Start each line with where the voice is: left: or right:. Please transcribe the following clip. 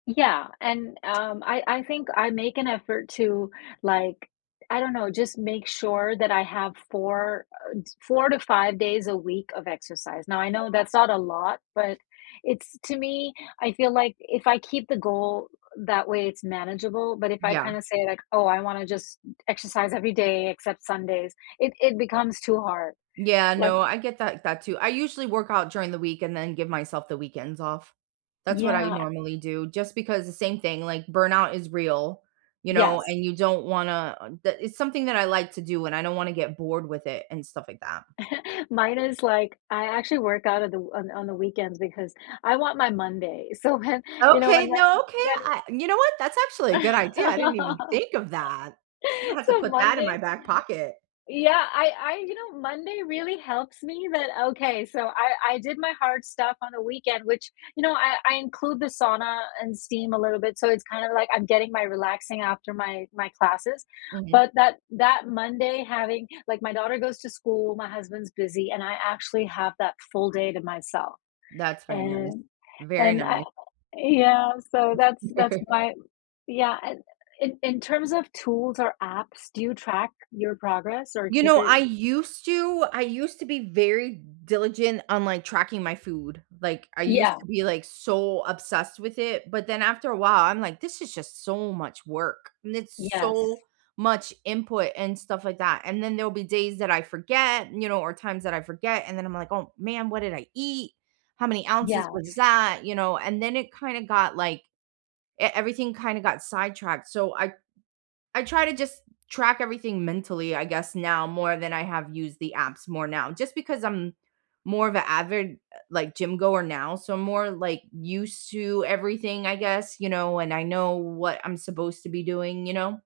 left: Yeah, and, um, I I think I make an effort to, like, I don't know, just make sure that I have 4, uh, 4-5 days a week of exercise, now I know that's not a lot, but it's to me, I feel, like, if I keep the goal that way, it's manageable, but if I
right: Yeah.
left: kinda say, like, "Oh, I wanna just exercise every day except Sundays," it it becomes too hard.
right: Yeah,
left: One
right: no, I get that that, too; I usually work out during the week and then give myself the weekends off. That's what I
left: Yeah, I
right: normally do just because the same thing, like, burnout is real, you know,
left: Yes.
right: and you don't wanna that it's something that I like to do, and I don't wanna get bored with it and stuff like that.
left: Mine is, like, I actually work out of the on on the weekends because I want my Monday, so when, you know, when
right: Okay,
left: when
right: no, okay,
left: when
right: I you know what? That's actually a good idea, I didn't even think of that. I'm gonna have to
left: So,
right: put that in my
left: Mondays mm,
right: back pocket.
left: yeah, I I you know, Monday really helps me that Okay, so I I did my hard stuff on the weekend, which, you know, I I include the sauna and steam a little bit so it's kinda, like, I'm getting my relaxing after my my classes,
right: Mhm.
left: but that that Monday having like, my daughter goes to school, my husband's busy and I actually have that full day to myself.
right: That's very nice,
left: And
right: very
left: and I
right: nice.
left: yeah, so that's that's why Yeah, in in in terms of tools or apps, do you track your progress or
right: You
left: keep
right: know,
left: your
right: I used to I used to be very diligent on, like, tracking my food, like, I used
left: Yeah.
right: to be, like, so obsessed with it, but then after a while, I'm like, "This is just so much work," and it's so
left: Yes.
right: much input and stuff like that, and then there'll be days that I forget, you know, or times that I forget and then I'm like, "Oh man, what did I eat? How many ounces was
left: Yes.
right: that?" You know, and then it kinda got, like e everything kinda got sidetracked, so I I try to just track everything mentally, I guess, now more than I have used the apps more now, just because I'm more of a avid, like, gym goer now, so I'm more, like, used to everything, I guess, you know, and I know what I'm supposed to be doing, you know?